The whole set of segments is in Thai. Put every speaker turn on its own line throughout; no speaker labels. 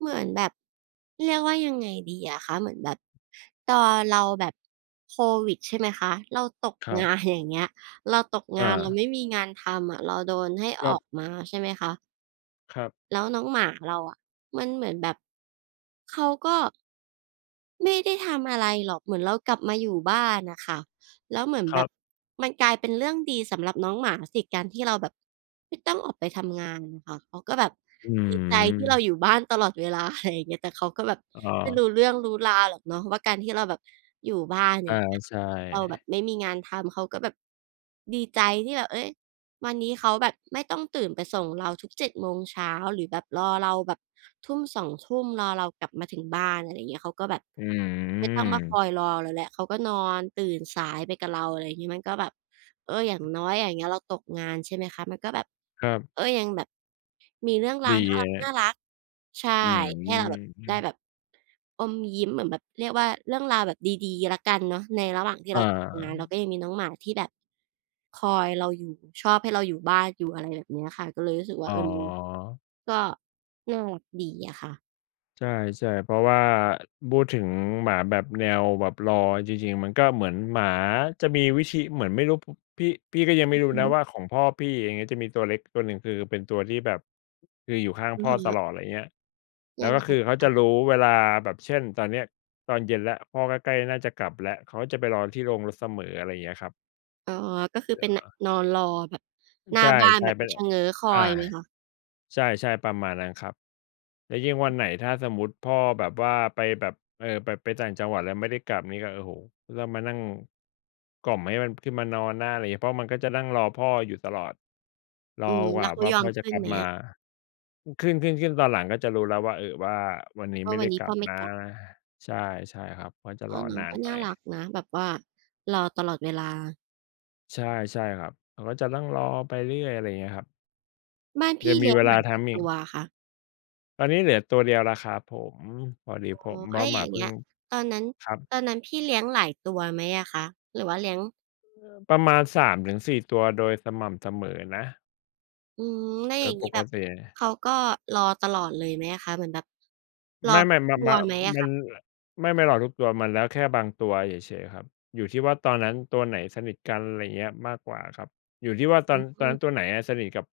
เหมือนแบบ เรียกว่ายังไงดีอะคะ เหมือนแบบตอนเราแบบโควิด ใช่ไหมคะ เราตก
ครั
งา
บ
น อย่างเงี้ย เราตกง
อ
าน เรา
า
ไม่มีงานทำอะ เราโดนให้
ค
อ
รั
อ
บ
กมา ใช่ไหมคะ
ครับ
แล้วน้องหมาเราอะมันเหมือนแบบ เขาก็ ไม่ได้ทำอะไรหรอก เหมือนเรากลับมาอยู่บ้านน่ะค่ะ แล้วเหมือน
ค
แ
ร
บ
ั
บ
บ
มันกลายเป็นเรื่องดีสำหรับน้องหมาสิ การที่เราแบบไม่ต้องออกไปทำงานค่ะ เขาก็แบบ
อ
ดีใจที่เรา
ืม
อยู่บ้านตลอดเวลา อะไรเงี้ย แต่เขาก็แบบ
อ
ไม่ร
า
ู้เรื่องรู้ราวหรอกเนาะ ว่าการที่เราแบบอยู่บ้าน อ
อ
ย
า
่างเงี้ย
ใช
เราแบ
่
บไม่มีงานทำ เขาก็แบบดีใจที่แบบ เอ๊ย วันนี้เขาแบบไม่ต้องตื่นไปส่งเราทุก 7 โมงเช้า หรือแบบรอเราแบบ ทุ่ม 2 ทุ่ม รอเรากลับมาถึงบ้าน อะไรเงี้ย เขาก็แบบ
อ
ไม่ต้องมาค
ืม
อยรอเราแล้ว เขาก็นอนตื่นสายไปกับเรา อะไรงี้ มันก็แบบ เออ อย่างน้อยอย่างเงี้ยเราตกงาน ใช่ไหมคะ มันก็แบบ
ครับ
ก็ยังแบบมีเรื่องร
ด
า
ี
วน่
ครั
า
บ
รัก ๆ ใช่
อื
ให้เราแบบได้
ม
แบบ อมยิ้ม เหมือนแบบเรียกว่าเรื่องราวแบบดี ๆ แล้วกันเนาะในระหว่างที่
อ
เราตกงาน เรา
า
ก็ยังมีน้องหมาที่แบบคอยเราอยู่ ชอบให้เราอยู่บ้านอยู่ อะไรแบบเนี้ยค่ะ ก็เลยรู้สึก
อ
ว่า
๋
เออ ม
อ
ก็น่ารักดีอะค่ะ
ใช่ ๆ เพราะว่าพูดถึงหมาแบบ แนวแบบรอ จริง ๆ มันก็เหมือนหมาจะมีวิธี เหมือนไม่รู้ พ พี่ พี่ก็ยังไม่รู้
อื
น
อฮ
ะ
ึ
ว่าของพ่อพี่ อย่างเงี้ย จะมีตัวเล็กตัวหนึ่ง คือเป็นตัวที่แบบ คืออยู่ข้าง
อื
พ
อ
่อ
ฮ
ต
ึ
ลอด ไรเงี้ย แล
ย
้
ั
ว
ง
ก็
ไง
คือเขา
ค
จะ
ะ?
รู้เวลาแบบ เช่น ตอนเนี้ยตอนเย็นแล้ว พ่อก็ใกล้น่าจะกลับแล้ว เขาจะไปรอที่โรงรถเสมอ อะไรเงี้ยครับ
อ๋อ ก็คือ
เหร
เป็น น
อ?
นอนรอแบบหน้
ใช
า
่
บ้าน แบบ
ๆ เป
ม
็
ี
น อ
ชะเง้อคอ
อา
ยไหมคะ?
ใช่ ๆ ประมาณนั้นครับ แล้วยิ่งวันไหน ถ้าสมมติพ่อแบบว่าไปแบบ เอ่อ ไป ไปต่างจังหวัด แล้วไม่ได้กลับนี้ก็ โอ้โฮ ล มานั่งกล่อมให้มันขึ้นมานอนนะ อะไรงี้ เพราะมันก็จะนั่งรอพ่ออยู่ตลอด รอ
อื
ก
ม
ว
แล
่
้
า
วเขา
ว่า
ยอ
พ่
ม
อจ
ข
ะ
ึ้
ก
น
ลับ
ไหม
มา
อะ?
ข ขึ้น ๆ ๆ ตอนหลังก็จะรู้แล้วว่า เออ ว่าวันนี้
ว่
ไม
า
่
ว
ได
ั
้
นนี
ก
้
ลั
พ่
บ
อไม่
นะ
กลับ
ใช่ ใช่ครับ เพราะจะ
อ
ร
้อ
อ
น้อ
น
ง
าน
ก็
หน
น่
่อ
าร
ย
ักนะ แบบว่ารอตลอดเวลา
ใช่ ใช่ครับ เขาก็จะนั่งรอไปเรื่อย อะไรเงี้ยครับ
บ้านพ
ย
ี
ั
่
งม
เล
ี
ี้ย
เ
ง
ว
ห
ล
ม
า
า
ท
กี่
ำอ
ต
ีก
ัวอะคะ?
ตอนนี้เหลือตัวเดียวแล้วครับผม พอดี
อ๋อ
ผม เพร
แ
า
ล
ะ
้ว
หม
อย
า
่าง
เพ
เ
ิ
งี
่
้
ง
ย ตอนนั้น
ครับ
ตอนนั้นพี่เลี้ยงหลายตัวไหมอะคะ? หรือว่าเลี้ยง
เอ่อ ประมาณ 3-4 ตัว โดยสม่ำเสมอนะ
อืม แล้ว
เอ
อ
อ
ย่างง
ป
ี้
ก
แบบ
ติ
เขาก็รอตลอดเลยไหมอะคะ? เหมือนแบบร
ไม
อ
่ ๆ ม
ตั
ม
วไหมอะ
มั
ค
น
ะ?
ไม่ ไม่รอทุกตัว มันแล้ว แค่บางตัวเฉย ๆ ครับ อยู่ที่ว่าตอนนั้นตัวไหนสนิทกัน ไรเงี้ย มากกว่าครับ อยู่ที่ว่าต
อ
อน ต
อ
อ
ื
นนั
อ
้นตัวไหนอะสนิทกับ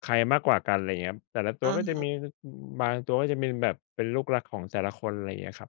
ใครมากกว่ากัน ไรเงี้ย แต่ละตั
อ
ว
ะ
ก็จะ
ฮ
มี
ะ
ล อืม บางตัวก็จะมีแบบเป็นลูกรักของแต่ละคน ไรเงี้ยครับ